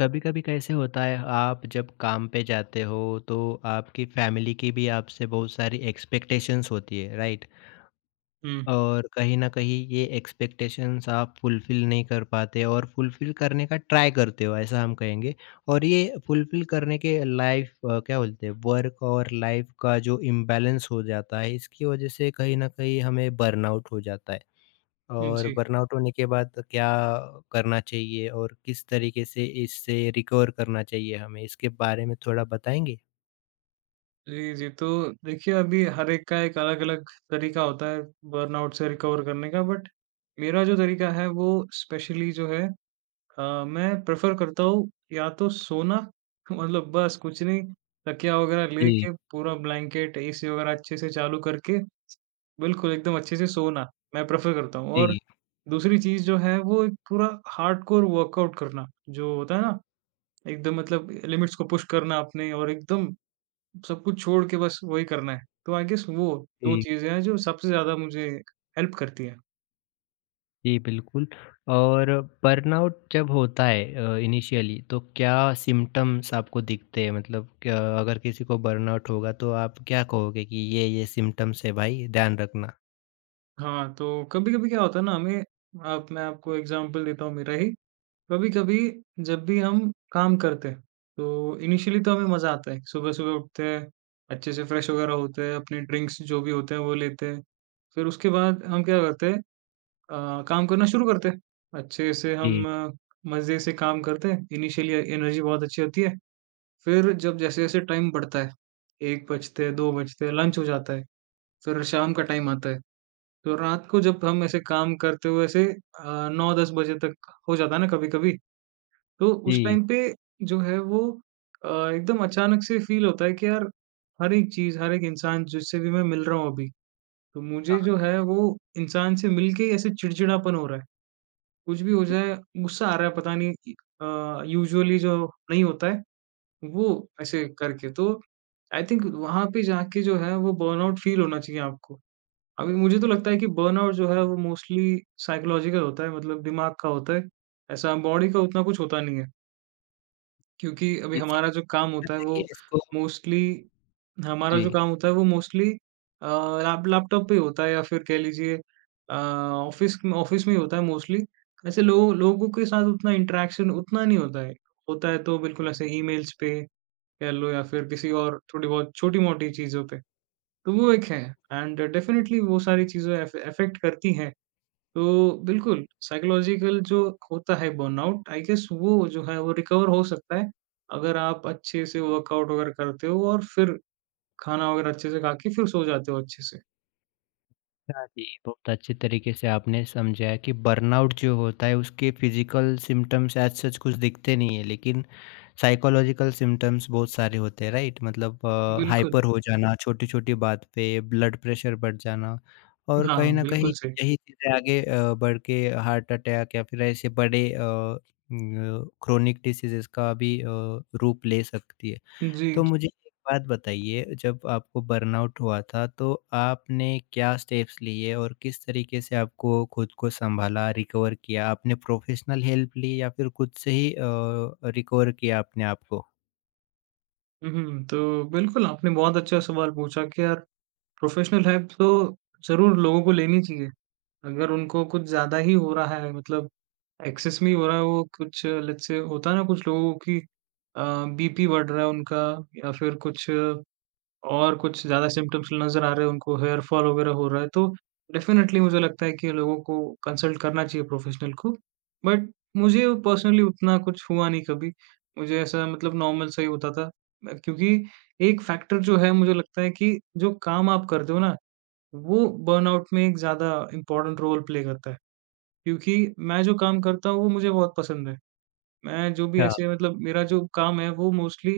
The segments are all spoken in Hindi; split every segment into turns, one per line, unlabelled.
कभी-कभी कैसे होता है आप जब काम पे जाते हो तो आपकी फैमिली की भी आपसे बहुत सारी एक्सपेक्टेशंस होती है राइट।
हुँ,
और कहीं ना कहीं ये एक्सपेक्टेशंस आप फुलफिल नहीं कर पाते और फुलफिल करने का ट्राई करते हो ऐसा हम कहेंगे। और ये फुलफिल करने के लाइफ क्या बोलते हैं वर्क और लाइफ का जो इम्बैलेंस हो जाता है इसकी वजह से कहीं ना कहीं हमें बर्नआउट हो जाता है। और
जी।
बर्नआउट होने के बाद क्या करना चाहिए और किस तरीके से इससे रिकवर करना चाहिए हमें? इसके बारे में थोड़ा बताएँगे?
जी, जी, तो देखिए अभी हर एक का एक अलग-अलग तरीका होता है बर्नआउट से रिकवर करने का बट मेरा जो तरीका है वो स्पेशली जो है मैं प्रेफ़र करता हूँ या तो सोना। मतलब बस कुछ नहीं, तकिया वग़ैरह
जी,
लेके पूरा ब्लैंकेट एसी वग़ैरह अच्छे से चालू करके बिल्कुल एकदम अच्छे से सोना, मैं प्रेफ़र करता हूँ। और
जी,
दूसरी चीज़ जो है वो एक पूरा हार्डकोर वर्कआउट करना, जो होता है ना एकदम, मतलब लिमिट्स को पुश करना अपने और एकदम सब कुछ छोड़ के बस वही करना है। तो आई गेस वो 2
जी,
चीज़ें हैं जो सबसे ज़्यादा मुझे हेल्प करती हैं।
जी, बिल्कुल। और बर्नआउट जब होता है इनिशियली तो क्या सिम्पटम्स आपको दिखते हैं? मतलब क्या अगर किसी को बर्नआउट होगा तो आप क्या कहोगे कि ये सिम्पटम्स है भाई ध्यान रखना?
हाँ, तो कभी-कभी क्या होता है ना हमें, आप मैं आपको एग्ज़ाम्पल देता हूँ मेरा ही। कभी-कभी जब भी हम काम करते हैं, तो इनिशियली तो हमें मज़ा आता है। सुबह-सुबह उठते हैं, अच्छे से फ्रेश वगैरह होते हैं, अपने ड्रिंक्स जो भी होते हैं वो लेते हैं। फिर उसके बाद हम क्या करते हैं, काम करना शुरू करते हैं। अच्छे से हम
जी,
मज़े से काम करते हैं। इनिशियली एनर्जी बहुत अच्छी होती है। फिर जब जैसे-जैसे टाइम बढ़ता है, 1 बजते हैं, 2 बजते हैं, लंच हो जाता है, फिर शाम का टाइम आता है। तो रात को जब हम ऐसे काम करते हुए ऐसे 9-10 बजे तक हो जाता है ना कभी-कभी, तो उस
जी,
टाइम पे जो है वो एकदम अचानक से फ़ील होता है कि यार, हर एक चीज़, हर एक इंसान जिससे भी मैं मिल रहा हूँ अभी, तो मुझे जो है वो इंसान से मिल के ही ऐसे चिड़चिड़ापन हो रहा है। कुछ भी हो जाए, गुस्सा आ रहा है, पता नहीं यूजुअली जो नहीं होता है। वो ऐसे करके तो आई थिंक वहाँ पे जाके जो है वो बर्नआउट फ़ील होना चाहिए आपको। अभी मुझे तो लगता है कि बर्नआउट जो है वो मोस्टली साइकोलॉजिकल होता है, मतलब दिमाग का होता है। ऐसा बॉडी का उतना कुछ होता नहीं है। क्योंकि अभी
इसी
हमारा जो काम
कहीं न
होता है वो
कहीं इसको
मोस्टली हमारा
जी।
जो काम होता है वो मोस्टली अ, लैपटॉप पे ही होता है या फिर कह लीजिए ऑफ़िस में ही होता है मोस्टली। ऐसे लोगों के साथ उतना इंटरेक्शन उतना नहीं होता है। होता है तो बिल्कुल ऐसे ईमेल्स पे कह लो, या फिर किसी और थोड़ी बहुत छोटी-मोटी चीज़ों पे। तो वो एक है, एंड डेफ़िनेटली वो सारी चीज़ें अफ अफ़ेक्ट करती हैं। तो बिल्कुल साइकोलॉजिकल जो होता है बर्नआउट, आई गेस वो जो है वो रिकवर हो सकता है, अगर आप अच्छे से वर्कआउट वगैरह करते हो और फिर खाना वगैरह अच्छे से खा के फिर सो जाते हो अच्छे से।
हाँ जी, बहुत अच्छे तरीके से आपने समझाया कि बर्नआउट जो होता है उसके फिजिकल सिम्पटम्स एज़ सच कुछ दिखते नहीं है लेकिन साइकोलॉजिकल सिम्पटम्स बहुत सारे होते हैं राइट? मतलब
बिल्कुल।
हाइपर हो जाना, छोटी-छोटी बात पे ब्लड प्रेशर बढ़ जाना और
हाँ,
कहीं न कहीं
बिल्कुल सही।
यही चीज़ें आगे बढ़ के हार्ट अटैक या फिर ऐसे बड़े न क्रोनिक डिसीज़ेज़ का भी रूप ले सकती है।
जी,
तो
जी।
मुझे एक बात बताइए जब आपको बर्नआउट हुआ था तो आपने क्या स्टेप्स लिए और किस तरीके से आपको खुद को संभाला, रिकवर किया? आपने प्रोफ़ेशनल हेल्प ली या फिर खुद से ही रिकवर किया आपने आपको?
हुँ, हुँ। तो बिल्कुल आपने बहुत अच्छा सवाल पूछा कि यार प्रोफ़ेशनल हेल्प तो ज़रूर लोगों को लेनी चाहिए। अगर उनको कुछ ज़्यादा ही हो रहा है, मतलब एक्सेस में ही हो रहा है, वो कुछ लेट्स से होता है ना, कुछ लोगों की बीपी बढ़ रहा है उनका, या फिर कुछ और कुछ ज़्यादा सिम्पटम्स नज़र आ रहे हैं उनको, हेयर फॉल वगैरह हो रहा है, तो डेफ़िनेटली मुझे लगता है कि लोगों को कंसल्ट करना चाहिए प्रोफ़ेशनल को। बट मुझे पर्सनली उतना कुछ हुआ नहीं कभी, मुझे ऐसा, मतलब नॉर्मल सा ही होता था। क्योंकि एक फैक्टर जो है मुझे लगता है कि जो काम आप करते हो ना, वो बर्नआउट में एक ज़्यादा इम्पोर्टेंट रोल प्ले करता है। क्योंकि मैं जो काम करता हूँ वो मुझे बहुत पसंद है। मैं जो भी
अच्छा,
ऐसे, मतलब मेरा जो काम है वो मोस्टली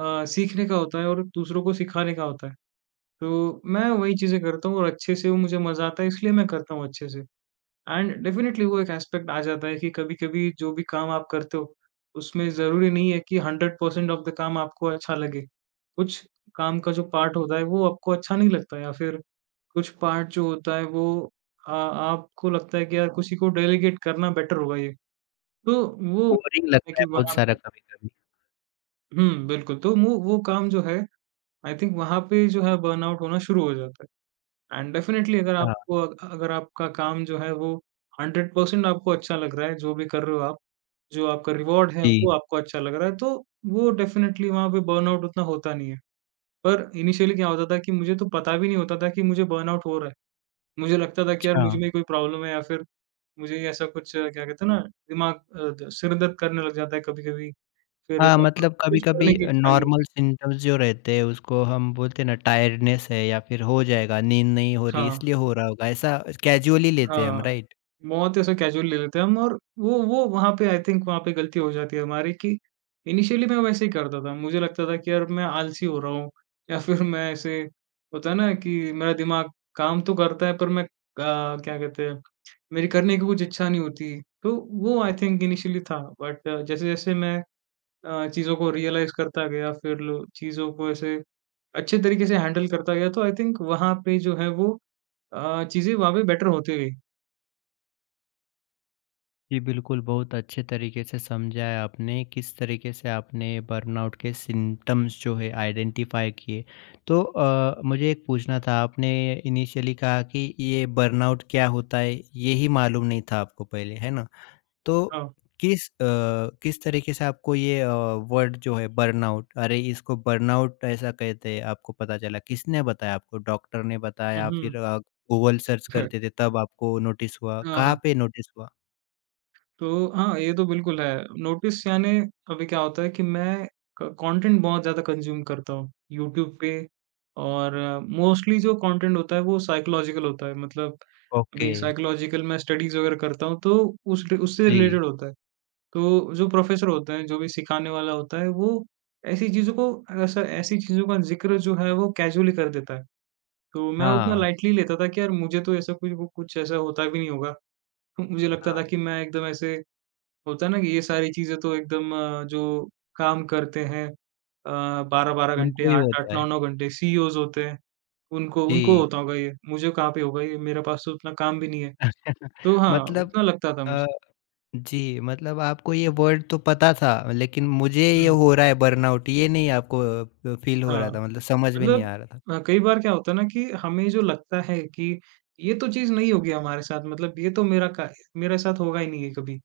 सीखने का होता है और दूसरों को सिखाने का होता है। तो मैं वही चीज़ें करता हूँ और अच्छे से वो मुझे मज़ा आता है, इसलिए मैं करता हूँ अच्छे से। एंड डेफ़िनेटली वो एक एस्पेक्ट आ जाता है कि कभी-कभी जो भी काम आप करते हो, उसमें ज़रूरी नहीं है कि 100% ऑफ द काम आपको अच्छा लगे। कुछ काम का जो पार्ट होता है वो आपको अच्छा नहीं लगता, या फिर कुछ पार्ट जो होता है वो आ आपको लगता है कि यार किसी को डेलीगेट करना बेटर होगा ये। तो वो
बोरिंग
है
लगता
कि
है बहुत
वहाँ
सारा
पे
कभी-कभी।
हुँ, बिल्कुल। तो वो काम जो है, आई थिंक वहाँ पे जो है बर्नआउट होना शुरू हो जाता है, एंड डेफिनिटली अगर
हाँ,
अगर आपका काम जो है वो 100% आपको अच्छा लग रहा है, जो भी कर रहे हो आप, जो आपका रिवार्ड है
जी।
वो आपको अच्छा लग रहा है, तो वो डेफिनिटली वहाँ पे बर्नआउट उतना होता नहीं है। पर इनिशियली क्या होता था कि मुझे तो पता भी नहीं होता था कि मुझे बर्नआउट हो रहा है। मुझे लगता था कि यार
अच्छा।
मुझ में कोई प्रॉब्लम है, या फिर मुझे ऐसा कुछ, क्या कहते हैं ना, दिमाग अ, द सिर दर्द करने लग जाता है कभी-कभी, फिर
हाँ, मतलब
कुछ करने
कभी-कभी
की इच्छा नहीं
नॉर्मल
होती।
सिम्पटम्स जो रहते हैं उसको हम बोलते हैं ना टायर्डनेस है या फिर हो जाएगा, नींद नहीं हो रही
हाँ,
इसलिए हो रहा होगा, ऐसा कैज़ुअली लेते हैं हम,
हाँ,
राइट?
बहुत ऐसा कैजुअल ले लेते हैं हम, और वो वहाँ पे आई थिंक वहाँ पे गलती हो जाती है हमारी कि इनिशियली मैं वैसे ही करता था। मुझे लगता था कि यार मैं आलसी हो रहा हूँ। या फिर मैं ऐसे, होता है ना कि मेरा दिमाग काम तो करता है, पर मैं क्या कहते हैं, मेरी करने की कुछ इच्छा नहीं होती। तो वो आई थिंक इनिशियली था, बट जैसे-जैसे मैं चीज़ों को रियलाइज़ करता गया, फिर लो चीज़ों को ऐसे अच्छे तरीके से हैंडल करता गया, तो आई थिंक वहाँ पे जो है वो चीज़ें वहाँ पे बेटर होती गई।
जी, बिल्कुल, बहुत अच्छे तरीके से समझा है आपने, किस तरीके से आपने बर्नआउट के सिम्पटम्स जो है आइडेंटिफ़ाई किए। तो मुझे एक पूछना था, आपने इनिशियली कहा कि ये बर्नआउट क्या होता है, ये ही मालूम नहीं था आपको पहले, है ना? तो
हाँ।
किस अ, किस तरीके से आपको ये वर्ड जो है बर्नआउट, अरे इसको बर्नआउट ऐसा कहते हैं, आपको पता चला? किसने बताया आपको, डॉक्टर ने
हुँ,
बताया,
हुँ।
गूगल सर्च करते थे तब आपको नोटिस हुआ?
हाँ,
कहाँ
हाँ।
पे नोटिस हुआ?
तो हाँ, ये तो बिल्कुल है। नोटिस यानी अभी क्या होता है कि मैं क कंटेंट बहुत ज़्यादा कंज़्यूम करता हूँ यूट्यूब पे, और मोस्टली जो कंटेंट होता है वो साइकोलॉजिकल होता है। मतलब
ओके।
अभी साइकोलॉजिकल मैं स्टडीज़ वगैरह करता हूँ, तो उस ड उससे
जी,
रिलेटेड होता है। तो जो प्रोफ़ेसर होता है, जो भी सिखाने वाला होता है, वो ऐसी चीज़ों को ऐसी चीज़ों का ज़िक्र जो है वो कैज़ुअली कर देता है। तो मैं उतना
हाँ।
लाइटली लेता था कि यार मुझे तो ऐसा कुछ, वो कुछ ऐसा होता भी नहीं होगा। तो मुझे लगता था
हाँ।
कि मैं एकदम ऐसे, होता है ना कि ये सारी चीज़ें तो एकदम जो काम करते हैं 12-12 घंटे,
उनको ही
8-8,
होता है।
9-9 घंटे सीईओज़ होते हैं, उनको उनको
जी।
होता होगा ये, मुझे कहाँ पे होगा ये, मेरे पास तो उतना काम भी नहीं है। तो हाँ,
मतलब
उतना लगता था
अ,
मुझे।
जी, मतलब आपको ये वर्ड तो पता था लेकिन मुझे ये
हुँ।
हो रहा है बर्नआउट ये नहीं आपको फ़ील हो रहा
हाँ।
था मतलब समझ में नहीं
मतलब
आ रहा था।
कई बार क्या होता है ना कि हमें जो लगता है कि ये तो चीज़ नहीं होगी हमारे साथ, मतलब ये तो मेरा का मेरे साथ होगा ही नहीं है कभी।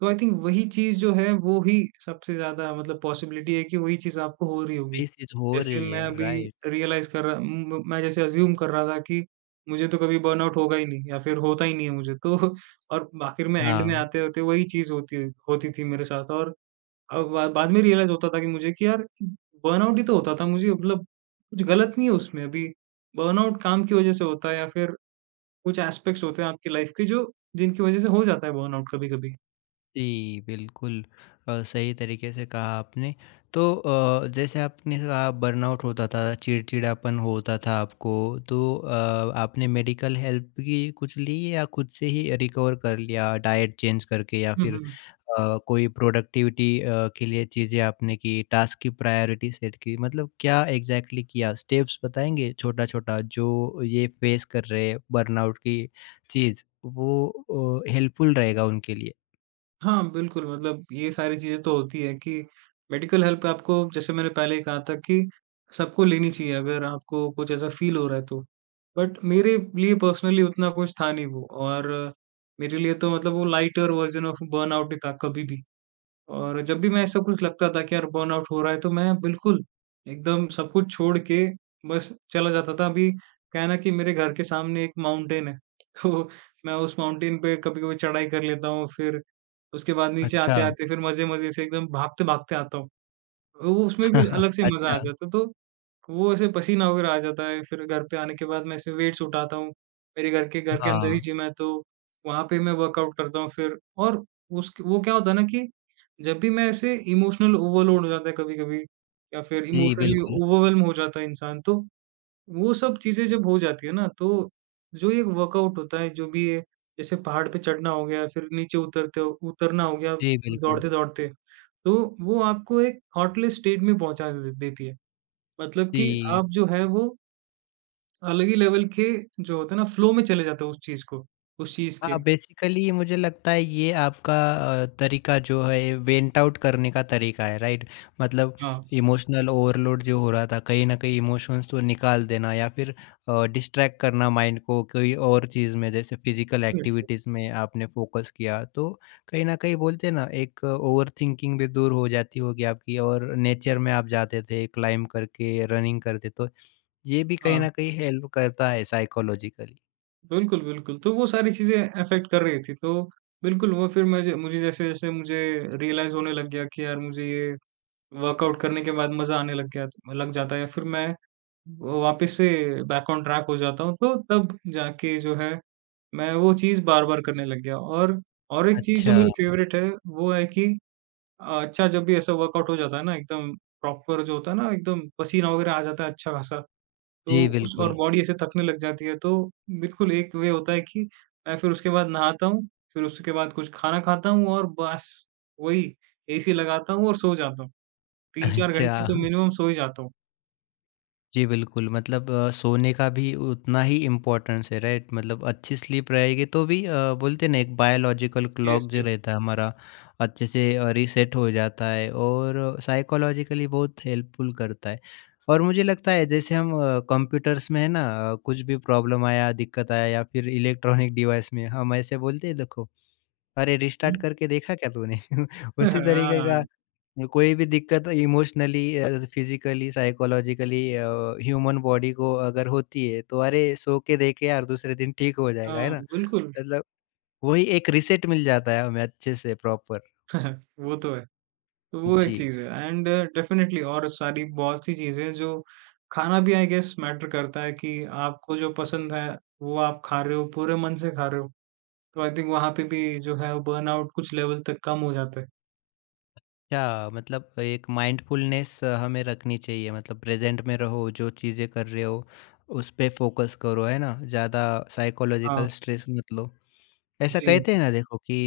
तो आई थिंक वही चीज़ जो है वो ही सबसे ज़्यादा, मतलब पॉसिबिलिटी है कि वही चीज़ आपको हो रही होगी।
ये चीज़ हो
जैसे
रही
मैं
है,
अभी
राइट।
रियलाइज़ कर रहा म मैं जैसे अज़्यूम कर रहा था कि मुझे तो कभी बर्नआउट होगा ही नहीं, या फिर होता ही नहीं है मुझे तो। और आखिर में एंड में
हाँ।
आते-आते वही चीज़ होती थी मेरे साथ, और बा बाद में रियलाइज़ होता था कि मुझे कि यार बर्नआउट ही तो होता था मुझे, मतलब कुछ गलत नहीं है उसमें अभी। बर्नआउट काम की वज़ह से होता है, या फिर कुछ एस्पेक्ट्स होते हैं आपकी लाइफ़ के, जो जिनकी वज़ह से हो जाता है बर्नआउट कभी-कभी।
जी, बिल्कुल सही तरीके से कहा आपने। तो जैसे आपने कहा बर्नआउट होता था, चिड़चिड़ापन होता था आपको, तो आपने मेडिकल हेल्प भी कुछ ली या खुद से ही रिकवर कर लिया डाइट चेंज करके या
हुँ,
फिर
हुँ।
कोई प्रोडक्टिविटी के लिए चीज़ें आपने की, टास्क की प्रायोरिटी सेट की? मतलब क्या एग्ज़ैक्टली किया? स्टेप्स बताएँगे छोटा-छोटा जो ये फेस कर रहे हैं बर्नआउट की चीज़, वो हेल्पफुल रहेगा उनके लिए?
हाँ, बिल्कुल, मतलब ये सारी चीज़ें तो होती है कि मेडिकल हेल्प आपको, जैसे मैंने पहले ही कहा था कि सबको लेनी चाहिए, अगर आपको कुछ ऐसा फ़ील हो रहा है तो। बट मेरे लिए पर्सनली उतना कुछ था नहीं वो, और मेरे लिए तो मतलब वो लाइटर वर्ज़न ऑफ बर्नआउट ही था कभी भी। और जब भी मैं, ऐसा कुछ लगता था कि यार बर्नआउट हो रहा है, तो मैं बिल्कुल एकदम सब कुछ छोड़ के बस चला जाता था। अभी क्या है ना कि मेरे घर के सामने एक माउंटेन है। तो मैं उस माउंटेन पे कभी-कभी चढ़ाई कर लेता हूँ, फिर उसके बाद नीचे
अच्छा।
आते-आते फिर मज़े-मज़े से एकदम भागते-भागते आता हूँ। तो वो, उसमें भी अलग से मज़ा
अच्छा,
आ जाता है। तो वो ऐसे पसीना वगैरह आ जाता है, फिर घर पे आने के बाद मैं ऐसे वेट्स उठाता हूँ। मेरे घर के अंदर ही
हाँ।
जिम है, तो वहाँ पे मैं वर्कआउट करता हूँ फिर। और उस वो क्या होता है ना कि जब भी मैं ऐसे इमोशनल ओवरलोड हो जाता है कभी-कभी, या फिर
जी,
इमोशनली
बिल्कुल।
ओवरवेल्म हो जाता है इंसान, तो वो सब चीज़ें जब हो जाती है ना, तो जो ये वर्कआउट होता है, जो भी ये, जैसे पहाड़ पे चढ़ना हो गया, फिर नीचे उतरते हो, उतरना हो गया
जी, बिल्कुल।
दौड़ते-दौड़ते, तो वो आपको एक हॉटलेस स्टेट में पहुँचा दे देती है। मतलब कि
जी।
आप जो है वो अलग ही लेवल के जो होते हैं ना, फ्लो में चले जाते हो उस चीज़ के।
हाँ, बेसिकली मुझे लगता है ये आपका तरीका जो है वेंट आउट करने का तरीका है, राइट? मतलब
हाँ,
इमोशनल ओवरलोड जो हो रहा था, कहीं न कहीं इमोशंस तो निकाल देना या फिर डिस्ट्रैक्ट करना माइंड को कोई और चीज़ में, जैसे फिज़िकल
डेफिनेटली।
एक्टिविटीज़ में आपने फ़ोकस किया, तो कहीं न कहीं बोलते हैं ना, एक ओवरथिंकिंग भी दूर हो जाती होगी आपकी और नेचर में आप जाते थे, क्लाइम्ब करके, रनिंग करते तो ये भी कहीं
हाँ।
न कहीं हेल्प करता है साइकोलॉजिकली।
बिल्कुल, बिल्कुल। तो वो सारी चीज़ें अफ़ेक्ट कर रही थी। तो बिल्कुल वो फिर मुझे मुझे जैसे-जैसे मुझे रियलाइज़ होने लग गया कि यार मुझे ये वर्कआउट करने के बाद मज़ा आने लग गया, लग जाता है, या फिर मैं वापस से बैक ऑन ट्रैक हो जाता हूँ। तो तब जाके जो है, मैं वो चीज़ बार-बार करने लग गया। और एक चीज़ जो
अच्छा,
मेरी फ़ेवरेट है, वो है कि अच्छा, जब भी ऐसा वर्कआउट हो जाता है ना एकदम प्रॉपर, जो होता है ना एकदम पसीना वग़ैरह आ जाता है अच्छा खासा। तो
जी
उस, और
बिल्कुल।
बॉडी ऐसे थकने लग जाती है, तो बिल्कुल एक वे होता है कि मैं फिर उसके बाद नहाता हूँ, फिर उसके बाद कुछ खाना खाता हूँ, और बस वही, एसी लगाता हूँ और सो जाता हूँ। 3-4 घंटे
अच्छा,
तो मिनिमम सो ही जाता हूँ।
जी बिल्कुल मतलब सोने का भी उतना ही इम्पोर्टेंस है राइट? मतलब अच्छी स्लीप रहेगी तो भी बोलते हैं ना एक बायोलॉजिकल
यस,
क्लॉक जो
यस।
रहता है हमारा अच्छे से रीसेट हो जाता है और साइकोलॉजिकली बहुत हेल्पफुल करता है। और मुझे लगता है जैसे हम कंप्यूटर्स में है ना कुछ भी प्रॉब्लम आया, दिक्कत आया या फिर इलेक्ट्रॉनिक डिवाइस में हम ऐसे बोलते हैं देखो अरे!
हुँ।
रिस्टार्ट करके देखा क्या तूने? उसी तरीके
हाँ,
का कोई भी दिक्कत emotionally, physically, psychologically, human body को अगर होती है, तो अरे! सो के देखे यार दूसरे दिन ठीक हो जाएगा, है
हाँ,
ना?
बिल्कुल।
मतलब वही एक रीसेट मिल जाता है हमें अच्छे से प्रॉपर।
वो तो है। तो वो एक
जी।
चीज़ है, एंड डेफ़िनेटली और सारी बहुत सी चीज़ें हैं जो, खाना भी आई गेस मैटर करता है कि आपको जो पसंद है, वो आप खा रहे हो, पूरे मन से खा रहे हो। तो आई थिंक वहाँ पे भी जो है वो बर्नआउट कुछ लेवल तक कम हो जाता है।
क्या मतलब एक माइंडफुलनेस हमें रखनी चाहिए मतलब प्रेज़ेंट में रहो, जो चीज़ें कर रहे हो, उस पे फ़ोकस करो, है ना? ज़्यादा
हाँ,
साइकोलॉजिकल स्ट्रेस मत लो। ऐसा
जी,
कहते
जी।
हैं ना देखो कि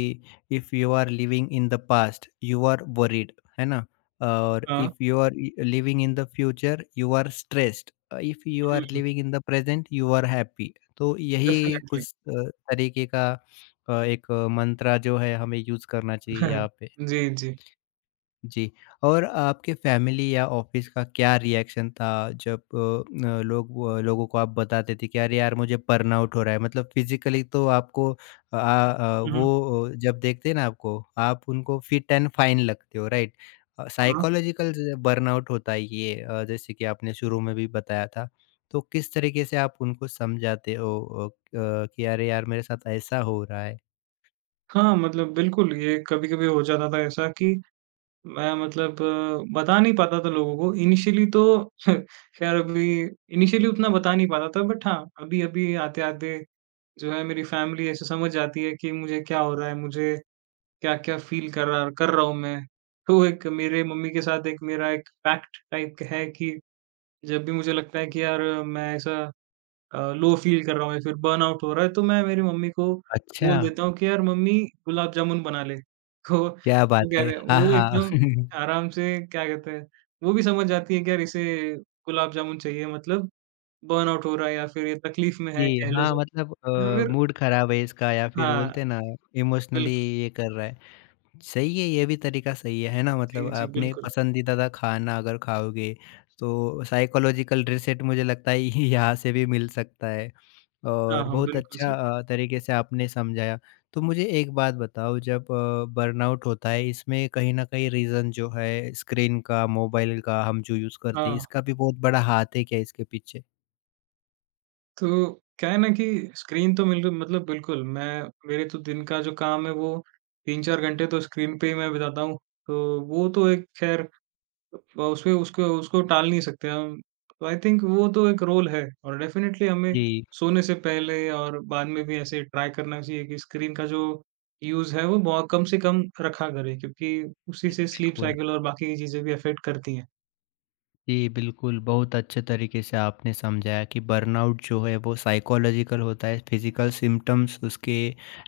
if you are living in the past you are worried, है ना, और
हाँ,
if you are living in the future you are stressed, if you are
hmm,
living in the present you are happy, तो यही
डेफ़िनेटली।
कुछ तरीके का एक मंत्रा जो है हमें यूज करना चाहिए यहाँ पे।
जी, जी।
जी, और आपके फैमिली या ऑफिस का क्या रिएक्शन था जब अ, न लोगों को आप बताते थे कि अरे यार मुझे बर्नआउट हो रहा है मतलब फिज़िकली तो आपको
हुँ, हुँ।
जब देखते हैं ना आपको, आप उनको फिट एंड फाइन लगते हो राइट?
हाँ,
साइकोलॉजिकल ज बर्नआउट होता है ये जैसे कि आपने शुरू में भी बताया था, तो किस तरीके से आप उनको समझाते हो क कि अरे यार मेरे साथ ऐसा हो रहा है?
हाँ, मतलब बिल्कुल ये कभी-कभी हो जाता था ऐसा कि मैं, मतलब बता नहीं पाता था लोगों को। इनिशियली तो खैर अभी इनिशियली उतना बता नहीं पाता था, बट हाँ, अभी-अभी आते-आते जो है, मेरी फैमिली ऐसे समझ जाती है कि मुझे क्या हो रहा है, मुझे क्या-क्या फ़ील कर रहा हूँ मैं। तो एक मेरे मम्मी के साथ एक मेरा एक पैक्ट टाइप का है कि जब भी मुझे लगता है कि यार मैं ऐसा लो फ़ील कर रहा हूँ, या फिर बर्नआउट हो रहा है, तो मैं मेरी मम्मी को
अच्छा,
बोल देता हूँ कि यार मम्मी गुलाब जामुन बना ले। तो
क्या बात
वो कह
है!
रहे
हाँ,
वो
हाँ।
एकदम आराम से, क्या कहते हैं, वो भी समझ जाती है कि यार इसे गुलाब जामुन चाहिए, मतलब बर्नआउट हो रहा है या फिर ये तकलीफ़ में है,
जी,
कह लो
हाँ,
से,
मतलब
या फिर
मूड खराब है इसका या फिर
हाँ,
बोलते हैं ना इमोशनली
बिल्कुल।
ये कर रहा है। सही है, ये भी तरीका सही है ना? मतलब
जी, जी,
आपने
बिल्कुल।
पसंदीदा का खाना अगर खाओगे तो साइकोलॉजिकल रिसेट मुझे लगता है यहाँ से भी मिल सकता है
हाँ,
और
हाँ,
बहुत
बिल्कुल
अच्छा
सही।
तरीके से आपने समझाया। तो मुझे एक बात बताओ जब बर्नआउट होता है इसमें कहीं न कहीं रीज़न जो है स्क्रीन का, मोबाइल का हम जो यूज़ करते हैं
हाँ।
इसका भी बहुत बड़ा हाथ है क्या इसके पीछे?
तो क्या है ना कि स्क्रीन तो मिल मतलब बिल्कुल मैं मेरे तो दिन का जो काम है वो 3-4 घंटे तो स्क्रीन पे ही मैं बिताता हूँ। तो वो तो एक, ख़ैर अ, उसमें उसको उसको टाल नहीं सकते हम। तो आई थिंक वो तो एक रोल है, और डेफ़िनेटली हमें
जी,
सोने से पहले और बाद में भी ऐसे ट्राई करना चाहिए कि स्क्रीन का जो यूज़ है वो बहुत कम से कम रखा करें, क्योंकि उसी
जी,
से स्लीप
बिल्कुल।
साइकिल और बाकी की चीज़ें भी अफ़ेक्ट करती हैं।
जी, बिल्कुल, बहुत अच्छे तरीके से आपने समझाया कि बर्नआउट जो है वो साइकोलॉजिकल होता है, फिज़िकल सिम्पटम्स उसके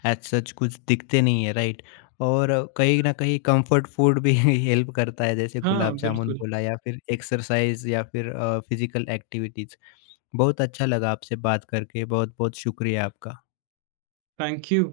एज़ सच कुछ दिखते नहीं है, राइट? और कहीं न कहीं कम्फर्ट फूड भी हेल्प करता है, जैसे
हाँ,
गुलाब जामुन
बिल्कुल।
बोला या फिर एक्सरसाइज़ या फिर फिज़िकल एक्टिविटीज़। बहुत अच्छा लगा आपसे बात करके, बहुत-बहुत शुक्रिया आपका।
Thank you.